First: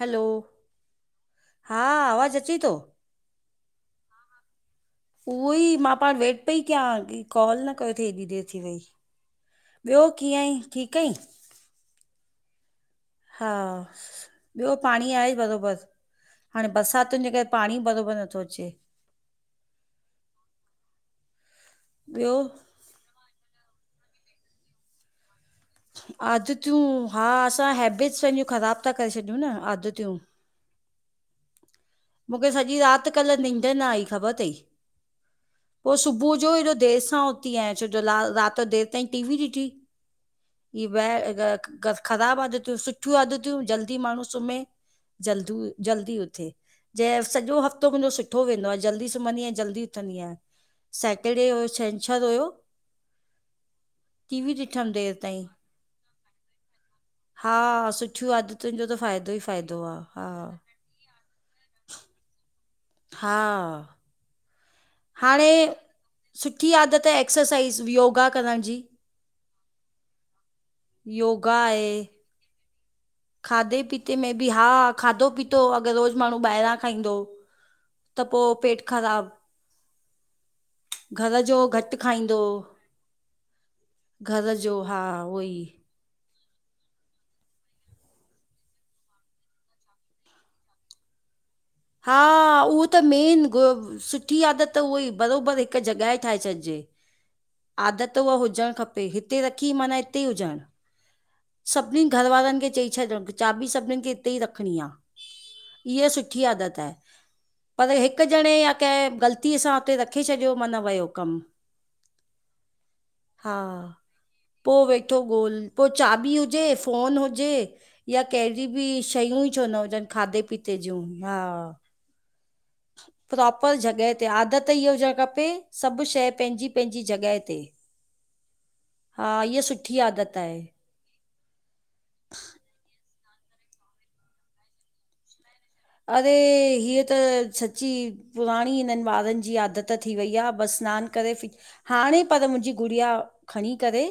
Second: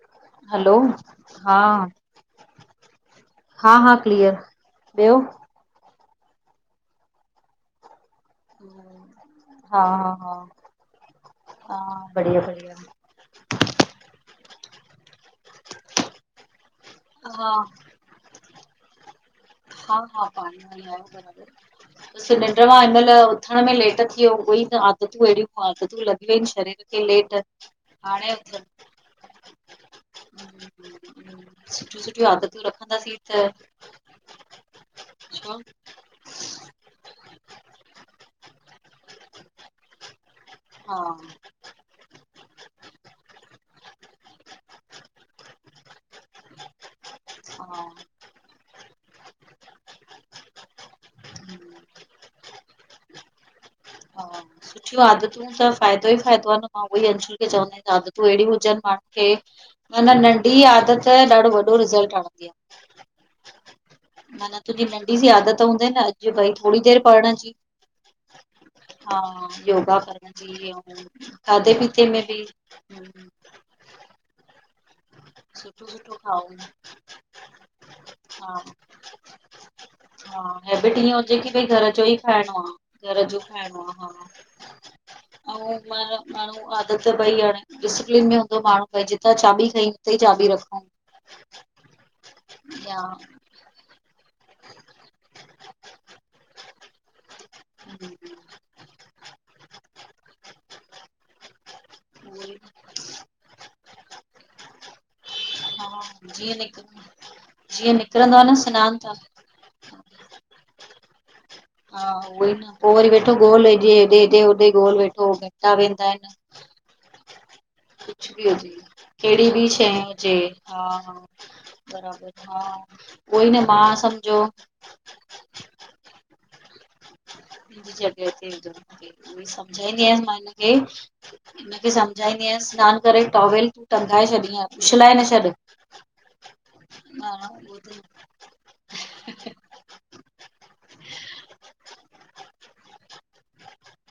Hello hello हा आवाज़ अचे थो हा हा क्लीअर ॿियो। उहो ई मां पाण वेट पेई कयां कि कॉल न कयो ती हेॾी देर। थी वई हा ॿियो हा कीअं हा आई ठीक आईं। हा बढ़िया बढ़िया। हा ॿियो पाणी आहे बरोबरि हाणे बरसाति। हुनजे करे पाणी बरोबरि नथो अचे। ह हा पाणी आहे बरोबर ॿियो सिलेडर मां ल उथण में लेट थी वियो उई त आदतूं अहिड़ियूं आदतूं लॻी वई आदतियूं शरीर खे हा लेट असां हैबिट्स हाणे पंहिंजूं ख़राब था करे छॾियूं न आदतियूं। [unintelligible] मूंखे सॼी राति रखंदासीं कल्ह त निंड न आई खबर तई। पो सुबुह जो हेॾो देरि सां उथी आहियां छो जो राति जो देरि ताईं टी वी ॾिठी। [unintelligible] हा खराबु आदितियूं सुठियूं आदतियूं जल्दी माण्हू सुम्हे जल्दी जल्दी उथे। जं सॼो हफ्तो मुंजो हा सुठो वेंदो आ जल्दी सुम्हंदी आयां जल्दी उथंदी आयां। सैटरडे हुयो छेंछर हुयो। हा टीवी ॾिठमि सुठियूं देरि ताईं आदतुनि सां फाइदो ई फाइदो आहे न मां उहई अंशल खे चवंदा हा आहियूं आदतूं तूं सुठियूं अहिड़ी आदतुनि हुजनि जो त माण्हुनि खे फ़ाइदो ई फ़ाइदो आहे माना हा नंढी आदत ॾाढो वॾो रिसल्ट आणंदी आ। हा, माना तुंजी नंढी सी हाणे आदत हूंदई न अॼु भई सुठी थोरी देरि आदत आहे पढ़ण जी। एक्सरसाइज़ योगा करण जी। हा योगा करण जी आऊं योगा खाधे आहे पीते में बि खाधे पीते में बि हा खाधो पीतो सुठो अगरि सुठो रोज माण्हू खाऊं ॿाहिरां खाईंदो त पो हा पेट खराबु हा हेबिट इअं हुजे की जो भई घर घटि जो ई खाईंदो खाइणो आ घर जो खाइणो आ। घर जो हा उहो ई मतब माण्हू आदत भई हाणे डिसप्लिन में हूंदो माण्हू भई जितां चाबी [unintelligible] ते ई चाबी रखूं हा उहो त या मेन ग सु की आदत उह ई बराबरि हिक जॻहि ठाहे छॾिजे। आदत हुहा हा हुजणु खपे हिते रखी माना हिते ई हुजण। सभिनी घर वारनि खे चई छॾियो चाॿी सभिनी खे इते ई रखणी आ। इहा सुठी जीअं आदत निक आ पर जीअं हिकु निकिरंदो आ जणे न या सनानु त कंहिं गल ती सां हुते रखे छॾियो माना वियो कम हा उहो ई न पोइ वरी वेठो गोल हेॾे हेॾे ॾे पोइ ॻोल वेठो ॻोल्ह पोइ वेंदा। आहिनि। चाॿी हुजे फोन हुजे या कुछ कहिड़ी हुजे बि कहिड़ी शयूंई बि छो न हुजनि खाधे पीते जूं हा। बराबर हा। उहोई न प्रोपर मां जॻह ते सम्झो आदत इअ हुजणु खपे सभ शइ पंहिंजी पंहिंजी जॻह ते। हा [unintelligible] इहा सुठी सम्झाईंदी आयसि मां आदत आहे हिनखे हिनखे सम्झाईंदी आयस [unintelligible] करे टॉवेल तूं टंगाए छॾीह उछलाए न छॾु। अरे हीअ त सची त पुराणी हिनन ॿारन जी आदत थी वई आहे बस। सनानु करे हाणे पर मुंहिंजी गुड़िया खणी करे।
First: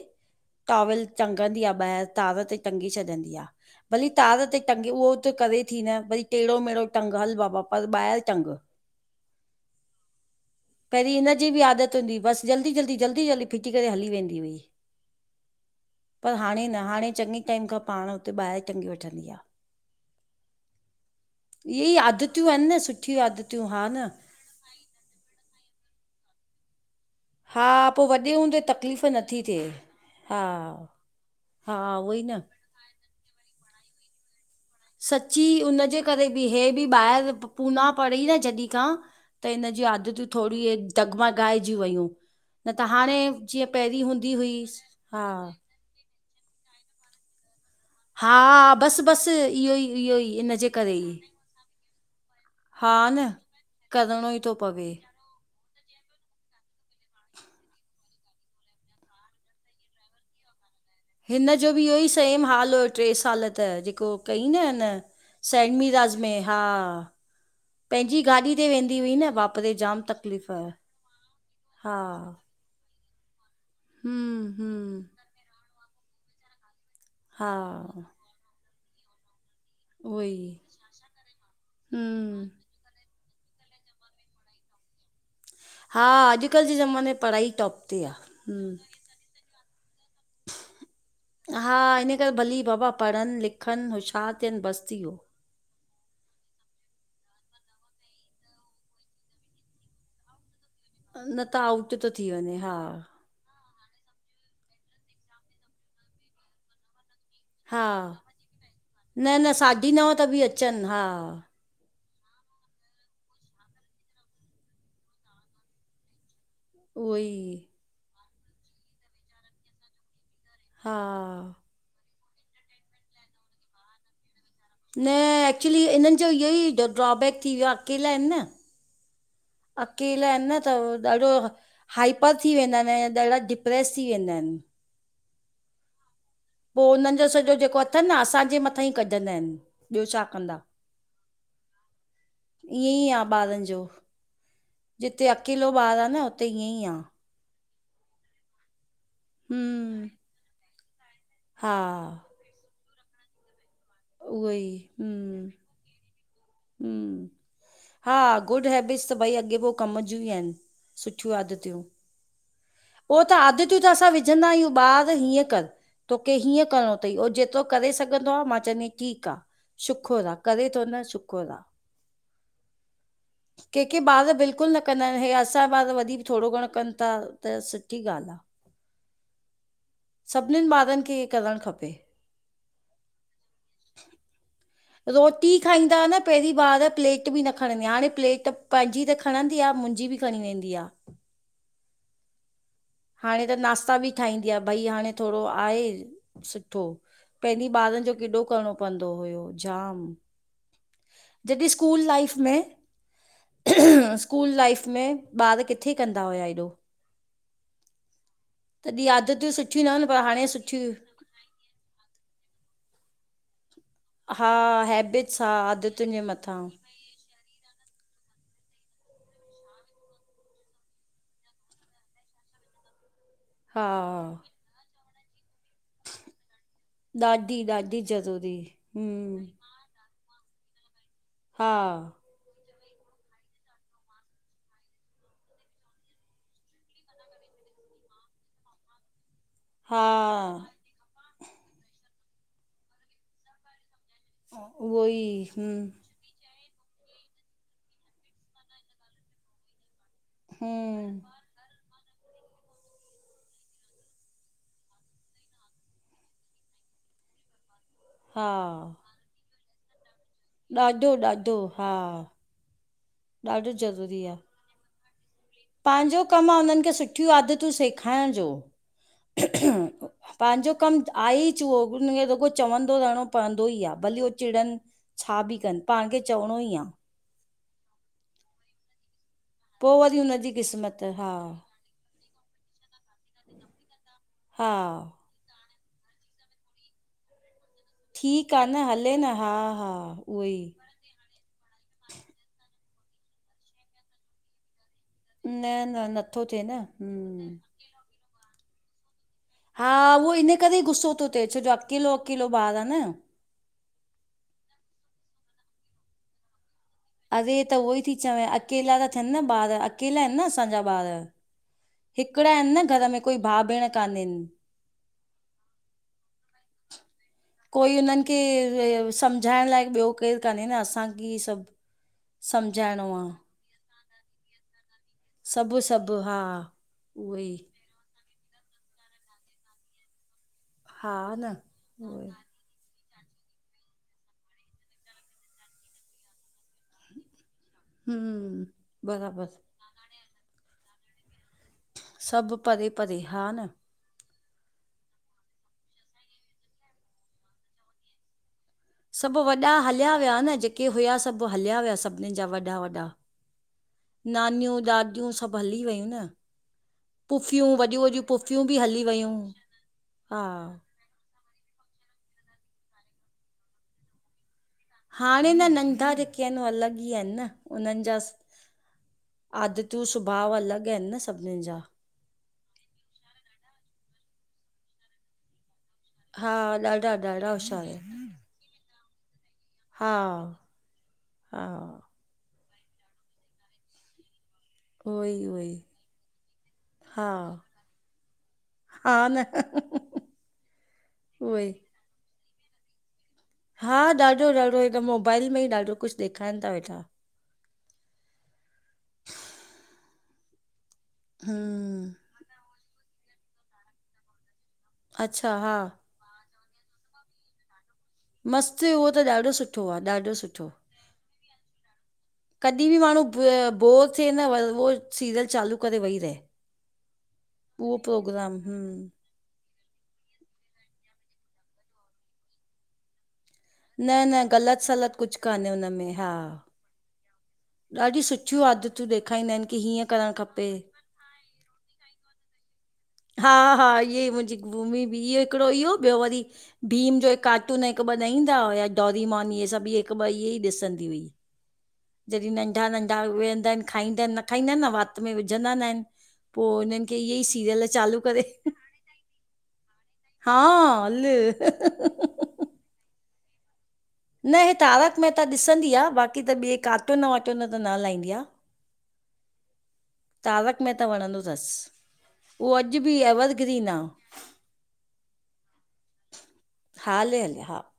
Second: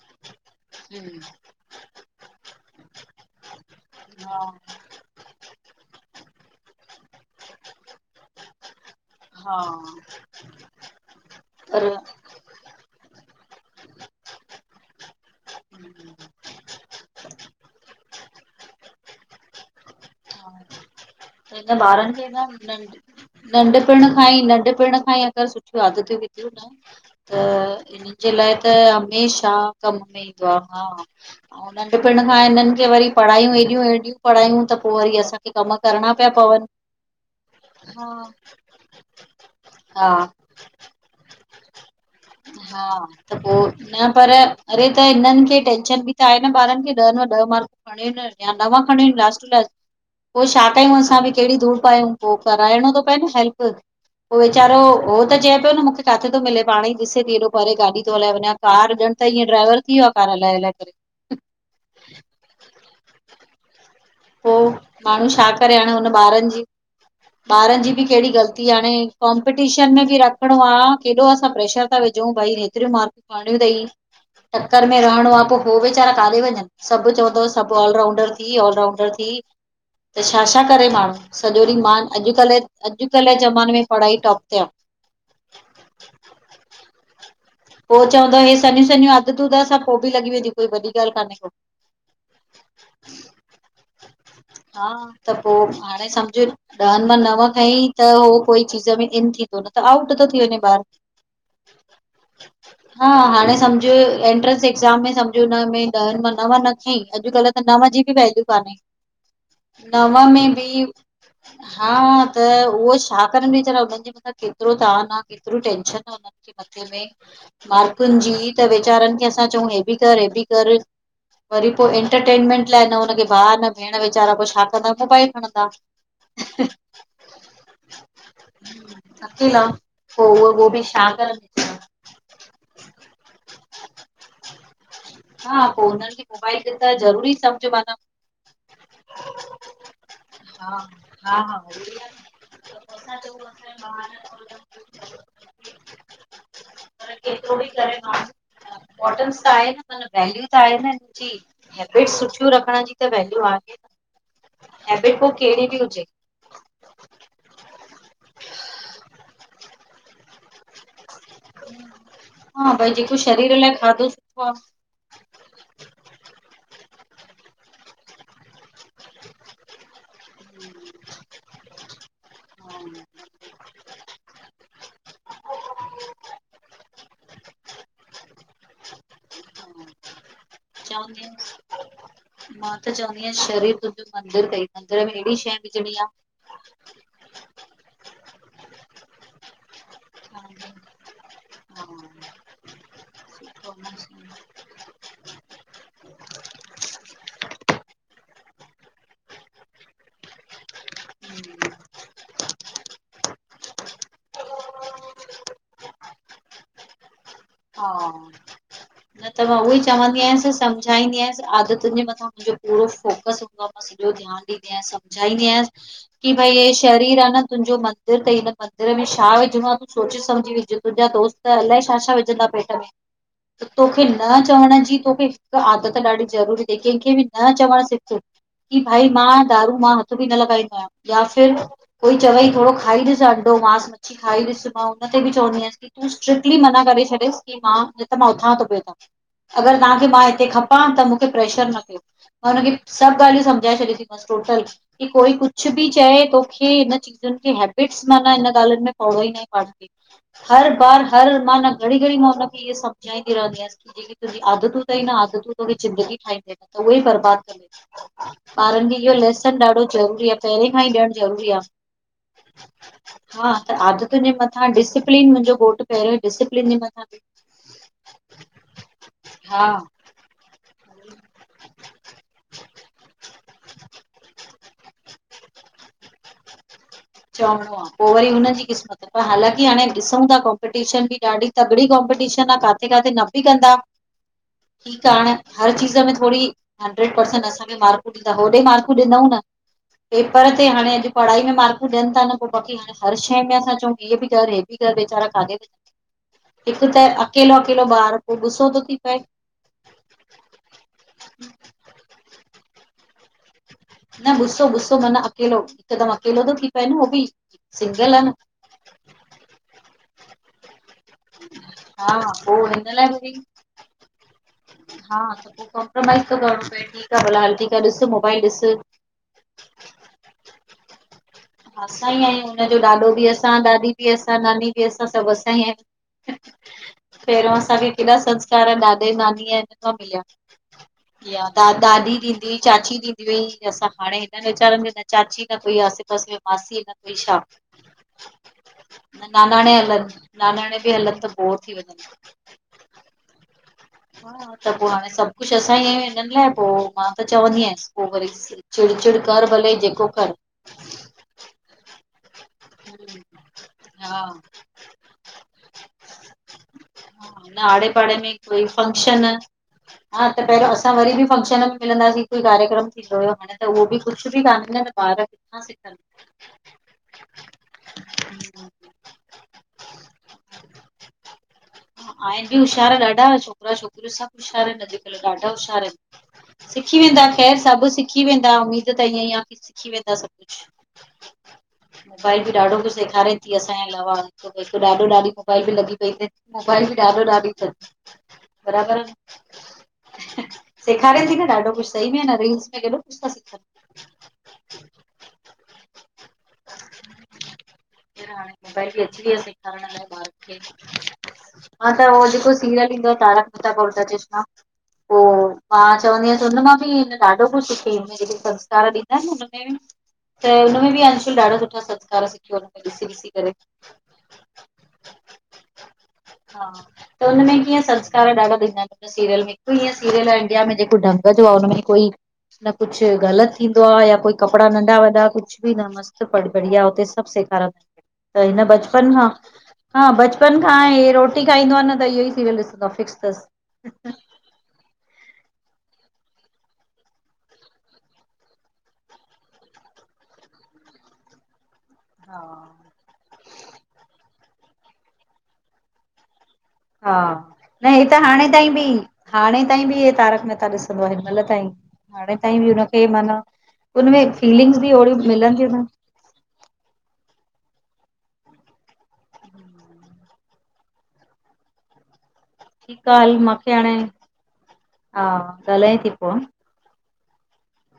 टावेल हम्म टंगंदी आहे ॿाहिर तार ते टंगी छॾंदी आहे भली हा तार ते। टंगे उहो त करे थी न वरी टेड़ो मेड़ो टंग हल बाबा पर ॿाहिर टंग - - हा - - पहिरीं इनजी बि आदत हूंदी हुई बसि जल्दी जल्दी जल्दी जल्दी फिटी करे हली वेंदी हुई। पर हाणे न हाणे चङे टाइम खां पाण उते ॿाहिर टँगी वठंदी आ। हा हिन इहे ई ॿारन खे न आदतियूं आहिनि सुठियूं नढ आदतियूं हा नंढपिण न खां ई नंढपिण खां ई - - सुठिय आदतूं विथियूं न। त हा पो हिननि जे वॾे लाइ हूंदे त तकलीफ़ नथी हमेशा थिए कम में ईंदो आहे हा। ऐं हा उहो नंढपण ई खां न इननि खे वरी पढ़ायूं हेॾियूं हेॾियूं पढ़ायूं त। पो वरी सची असांखे कम हुनजे। करणा करे पिया बि हे पवनि। बी ॿाहिर पूना हा। पढ़ी जॾहिं खां त हिन जीयूं हा आदतु। थोरी दगमा ॻाएजी वयूं। न हा हाणे त जीअं पोइ पहिरीं न पर हूंदी हुई अड़े त हा हिनन खे टेंशन बि - - आहे न ॿारन खे ॾहनि मां ॾह मार्क। खणिय हा या नवा बसि खणिय बसि लास्ट टू लास्ट इहो ई इहो ई पोइ इन छा जे करे कयूं ई असां बि कहिड़ी धूड़ पायूं। पोइ कराइणो थो पए न हेल्प। करणो ई थो पवे। उहो त चए पियो न मूंखे किथे थो मिले [unintelligible] ॾिसे थी एॾो परे गाॾी थो हलाए वञा कार ॼण त ईअं ड्राइवर थी वियो आहे कार हलाए हलाए करे। हिन जो बि इहो ई सेम हाल हुयो टे साल त जेको। कई न पोइ हिन माण्हू छा करे हाणे हुन सैनमीराज में ॿारन हा जी। ॿारन जी बि पंहिंजी कहिड़ी गाॾी ते गलती आहे वेंदी हाणे हुई न बाप रे कॉम्पिटीशन जाम में बि तकलीफ़ रखिणो आहे केॾो असां प्रेशर हा था विझूं भई त - - तिर मारकुं करणियूं अथई हम्म चक्कर में हम्म रहणो आहे पोइ हो वीचारा काॾे वञन। सभ चवंदो हा सभ ऑल राउंडर थी ऑल राउंडर थी। उहो त ई छा छा करे माण्हू सॼो ॾींहुं मां हम्म अॼुकल्ह। अॼुकल्ह जे ज़माने में पढ़ाई टॉप थि आ। हा अॼुकल्ह जे ज़माने पढ़ाई टॉप - - पो चवंदो हे सनयू सनयू आदतु असां पोइ बि लॻी वेंदी कोई वॾी ॻाल्हि कान्हे को। अगर भली बाबा पढ़न लिखन होश्यार - - हा त पोइ हाणे सम्झ - - ॾहनि मां नव खईं त हो कोई चीज में इन थींदो न त आउट थो थी वञे ॿार। न त आउट थो थी वञे हा। ह हाणे सम्झ - - एंट्रेंस एक्ज़ाम में सम्झो हुन में ॾहनि मां नव न खयईं अॼुकल्ह त हा नव जी बि वैल्यू कान्हे। न न साढी नव त बि अचन हा। हा त उहो छा करन वीचारा उनन जे मथां केतिरो तान आहे केतिरो टेंशन आहे हुन - उहो ई - मार्कुनी ॼी त वेचारनि खे असां चऊं हे ॿि कर हे ॿि हा वरी पो एंटरटेनमेंट लाय न हुनखे भा न भेण वीचारा पो छा कंदा न मोबाइल खणंदा एक्चुली इनन जो इहो ई ड्रॉबेक थी वियो आ अकेला आयन न। अकेला पो अकेला आयन उहो न उहो बि त छा ॾाढो करनि वेचारा। हाइपर थी वेंदा आयन ऐं ॾाढा डिप्रेस थी वेंदा आयन। हा पो उननि पो उनन ॼॼो सॼो जेको अथन न असांजे मथां ई कढंदा आयन ॿियो छा कंदा। हा हा हा त पो ईअं आ असां चऊं ॿारन ॼो असांजे ॿार जिते अकेलो ॿारु आ न हुते ईअं ई आ। पर केतिरो ॿि करे बारि इम्पोर्टेंस त आहे न। हम्म ॼी हा हेबिट सुठियूं रखण ॼी त वैल्यू आहे। उहो ई हेबिट पो केड़ी ॿि हुजे। हम हा गुड हेैबिट्स त भई अॻे पो कम जियूं ही आयन। सुठियूं आदतियूं हा भई जेको हू त शरीर लाइ आदतियूं त असां खाधो सुठो विझंदा आ आयूं ॿारि हीअं कन। तोखे हीअं करिणो थई उहो जेतिरो करे सघंदो आहे मां चवंदी ठीकु आ। शुखुर आ करे थो न शुखुर आ। के के ॿार बिल्कुल न कंदा आ हे असांजा ॿार वरी भी थोरो घणो कनि था। त सुठी ॻाल आ। सॿनिन ॿारिन चवंदी मां त चवंदी आया शरीर तुंहिंजो मंदरु थई। मंदिर में ऐड़ी शइ विझणी आ। त पैरीं ॿार प्लेट ॿि न खणंदी हाणे प्लेट पैंजी त खणंदी आ मुंजी ॿि खणी हा वेंदी आ। हा। हाणे त सुठो नास्ता ॿि ठाईदी आ भई हाणे थोरो आये। सुठो पैंरी ॿारन जो केॾो करणो पवंदो होयो जाम। जॾहिं स्कूल लाइफ में स्कूल लाइफ में ॿार किथे कंदा होया एॾो। हा तॾहिं न त आदतियूं मां उह ई सुठियूं न हुन पर चवंदी हाणे आयस सुठियूं सम्झाईंदी आयस आदतुन जे मथां मुंजो पूरो फोकस हूंदो आ। मा सॼो ध्यान हा ॾिंदी आया हैबिट्स समझाईंदी हा आयांस आदतुनि जे के भई मथां ही शए ही शरीरू आ न तुंजो मंदिर थई हिन मंदिर में छा विझणो आ दोस्त त अलाए छा छा विझंदा पेट में। त हा तोखे न चवण ॼी तोखे हिक आदत ॾाढी ज़रूरी कैंखे ॿि न ॾाढी चवण ॾाढी सिख ज़रूरी कि भाई मां हम्म दारू मां। हथु ॿि न लॻाईंदो आयां या फिर हा कोई चवई थोरो खाई ॾिस अंडो मांस। खाई ॾिस मां हुन ते ॿि चवंदी आयस कि तू स्ट्रिक्टली मना करे छॾेस कि मां न त मां उथां थो। अगर हा ताखें मां हिते खपां त प्रेशर न कयो मां हुनखे सॿ ॻालियूं समझाए छॾयुसि। बस टोटल उहो की ई कोई कुझ हम्म ॿि चए तो। ही हिन चीजुन खे हेबिट्स माना इन ॻालयूंन में पवणो ही न आहे पाण खे। हर बार हम्म हर माना घड़ी-घड़ी मां हुनखे ही सम्झाईंदी। रहंदी आहियास हे जेकी तुंजी आदतूं तई न आदतूं तोखे ज़िंदगी ठाहिंदई न त उए ही बर्बाद कंदइ। हा ॿारन खे इयो लेसन ॾाढो ज़रूरी आ। पेरें खां ही ॾेयण ॾाढो ज़रूरी ॾाढो आ हा हा ॾाढो त आदतुन ज़रूरी जे आहे मथां तां डिसिप्लिन मुंहिंजो। घोटु पहिरियों पंहिंजो कमु आहे डिसिप्लिन जे उन्हनि खे मथां सुठियूं आदतूं सेखारण जो। हा पंहिंजो कमु आहे ही चूहो हुन खे रूॻो चवंदो रहणो पवंदो ई आहे भलीे हू चिड़न। छा बि कन पाण खे चवणो ही आ। चवणो आहे पोइ वरी हुन जी क़िस्मत हालांकी। भई हाणे पोइ वरी ॾिसूं था हुनजी क़िस्मत कॉम्पिटीशन, बि हा ॾाढी तगड़ी कॉम्पिटीशन आ काथे -काथे न बि कंदा। हा। ठीकु आहे हाणे हर चीज़ में थोरी हंड्रेड परसेंट असांखे मार्क। त ठीकु होॾे आहे न मार्कूं हले ॾिनऊं न, हा हा उहो पेपर ई ते हाणे अड्। पढ़ाई में मार्कूं ॾियनि था न पोइ बाकी हाणे हर शइ में असां चऊं कि हीअ बि कर हे बि कर वेचारा। न न नथो थिए न हिक त हम्म अकेलो -अकेलो ॿारू पोइ ॿुस्सो तो थी पए। हा उहो इन करे ही ॿुस्सो तो थिए छो जो अकेलो- अकेलो ॿारु आहे न। न ॿुस्सो ॿुस्सो माना अकेलो हिकदम अकेलो तो थी पए न। बि अरे त उहो ई थी सिंगल आहे न चवाए अकेला त थियन न, ॿार अकेला आहिनि न, असांजा ॿार। हा हिकड़ा पोइ आहिनि न हिन घर लाइ में वरी कोई भाउ भेण कानेन। हा पोइ कॉम्प्रोमाइज़ थो करणो पए ठीक आ भला हल। ठीकु आहे कोई ॾिस हुन्हन खे मोबाइल ॾिस सम्झाइण लाइ ॿियो केरु काने न ही असांखे सभ- - असां ई आहियूं हुनजो ॾाॾो बि असां ॾाॾी बि असां नानी। असां सभु असां आहियूं, सभु हा उहो ई पहिरियों असां बि। ऐॾा संस्कार ॾाॾे नानी खां मिलिया, हा या न ॾाॾी उहो ई ॾींदी? चाची डीदी हुई असां हाणे हिनन वीचारनि में न चाची न कोई आसे पासे में। मासी न कोई छा हम्म न बराबरि नानाणे हलन। नानाणे बि हलन त बोर थी वञन। सभ परे परे हा न। हा त पोइ हाणे सभ कुछ असां ई आहियूं हिनन लाइ पोइ मां त चवंदी आयस पोइ वरी। चिड़ चिड़ सभु कर वॾा भले जेको हलिया कर विया न जेके हुआ सभ हलिया विया सभ। हिनन जा वॾा वॾा हा नानियूं दॾाॾियूं सभु हली वयूं न? न पुफियूं आड़े वॾियूं पाड़े वॾियूं में कोई पुफियूं बि हली फंक्शन वयूं हा हा त पहिरियों असां वरी बि फंक्शन। मिलंदासी कोई कार्यक्रम थींदो हुयो हाणे त उहो बि कुछ बि काने न। ॿार हाणे किथां न नंढा जेके आहिन उऐ अलग। ईअयान न उनन जा सिखनि आदतियूं, सुभाव अलग आहिन न सभिनन जा। आहिन बि हशियार ॾाढा छोकरा छोकिरियूं सभ होशियार अॼुकल्ह ॾाढा होशियार ईन। हा सिखी ॾाढा वेंदा, ॾाढा ख़ैर होशियार सभ आहिनि सिखी वेंदा, उम्मीद त ईअं आ। हा हा। मोबाइल बि ॾाढो कुझु सेखारे थी, असांजे अलावा। हिक ॾाढो, ॾाढी उहोई मोबाइल उहोई बि लॻी पई तन मोबाइल ॾाढो, हा ॾाढी तन। हा न? सेखारि थी न ॾाढो उहोई कुछ सही में आहे न रील्स में केॾो कुझु था सिखन। हा ॾाढो ॾाढो हिक मोबाइल में ई ॾाढो कुछ ॾेखारीनि था वेठां। हाणे मोबाइल बि अची वयी आ सेखारण लाइ ॿार खे। हा त हम्म उहो जेको सीरियल ईंदो आ, तारक मेहता का उल्टा चश्मा। पोइ अचछा, हा। मां चवंदी आहिसं हुन मां बि ॾाढो कुछ। में जेके [unintelligible] संस्कार मस्तु उहो ॾींदा त आहिनि ॾाढो हुनमें सुठो आहे ॾाढो त सुठो हुनमें बि अंशुल ॾाढा सुठा संस्कार सिंधियों कॾहिं बि माण्हू बोर थिए न व उहो सीरियल चालू करे वेही रहे। हा त हुनमें कीअं उहो संस्कार प्रोग्राम ॾाढा थीदां आहिन। हम्म सिरियल मेंं ईअं सरियअल इंडिया में जेको ढंग जो आहे हुन में कोई न कुझ ग़लत - - थींदो आहे न या कोई न कपिड़ा ग़लति नंढा सलत वॾा कुझु कुझ कान्हे बि हुन न में मस्तु - - हा या उते सभु सेखारिन ॾाढी त हिन सुठियूं आदतूं बचपन खां ॾेखारींदा आहिनि की हीअं हा करणु बचपन खपे खांई [unintelligible] रोटी खाईंदो आ न इहों ही सीरीयल ॾिसंदो फिक्स - - हा हा ईअं मुंहिंजी भूमी बि इहो हिकिड़ो इहो ॿियो वरी - - भीम जो हिक कार्टून हिकु ॿ न ईदां हुया डॉरीमॉन इहे सभ हिकु ॿ ईऐ ॾिसंदी हुई। [inaudible] जॾहिं हा नंढा नंढा वेहंदा आहिन खाईंदा न खाईदा आहिन वात में विझंदा न आहिन। पोइ उन्हीन हा खे ईऐं ही सीरियल न - - हे त हाणे ताईं बि हाणे ताईं बि - - तारक हा महता ॾिसंदो आहे हल हिन मल ताईं हाणे ताईं बि हुनखे माना - - न हे तारक मेहता थियूं न ॾिसंदी आहे बाक़ी त ॿिए कार्टून वाटून त न हलाईंदी आ। तारक मेहता वणंदो अथस उहो अॼु ठीकु बि आहे हल मांखे एवरग्रीन हाणे आ। हा ॻाल्ह थीई पोइ। हा हले हले हा - -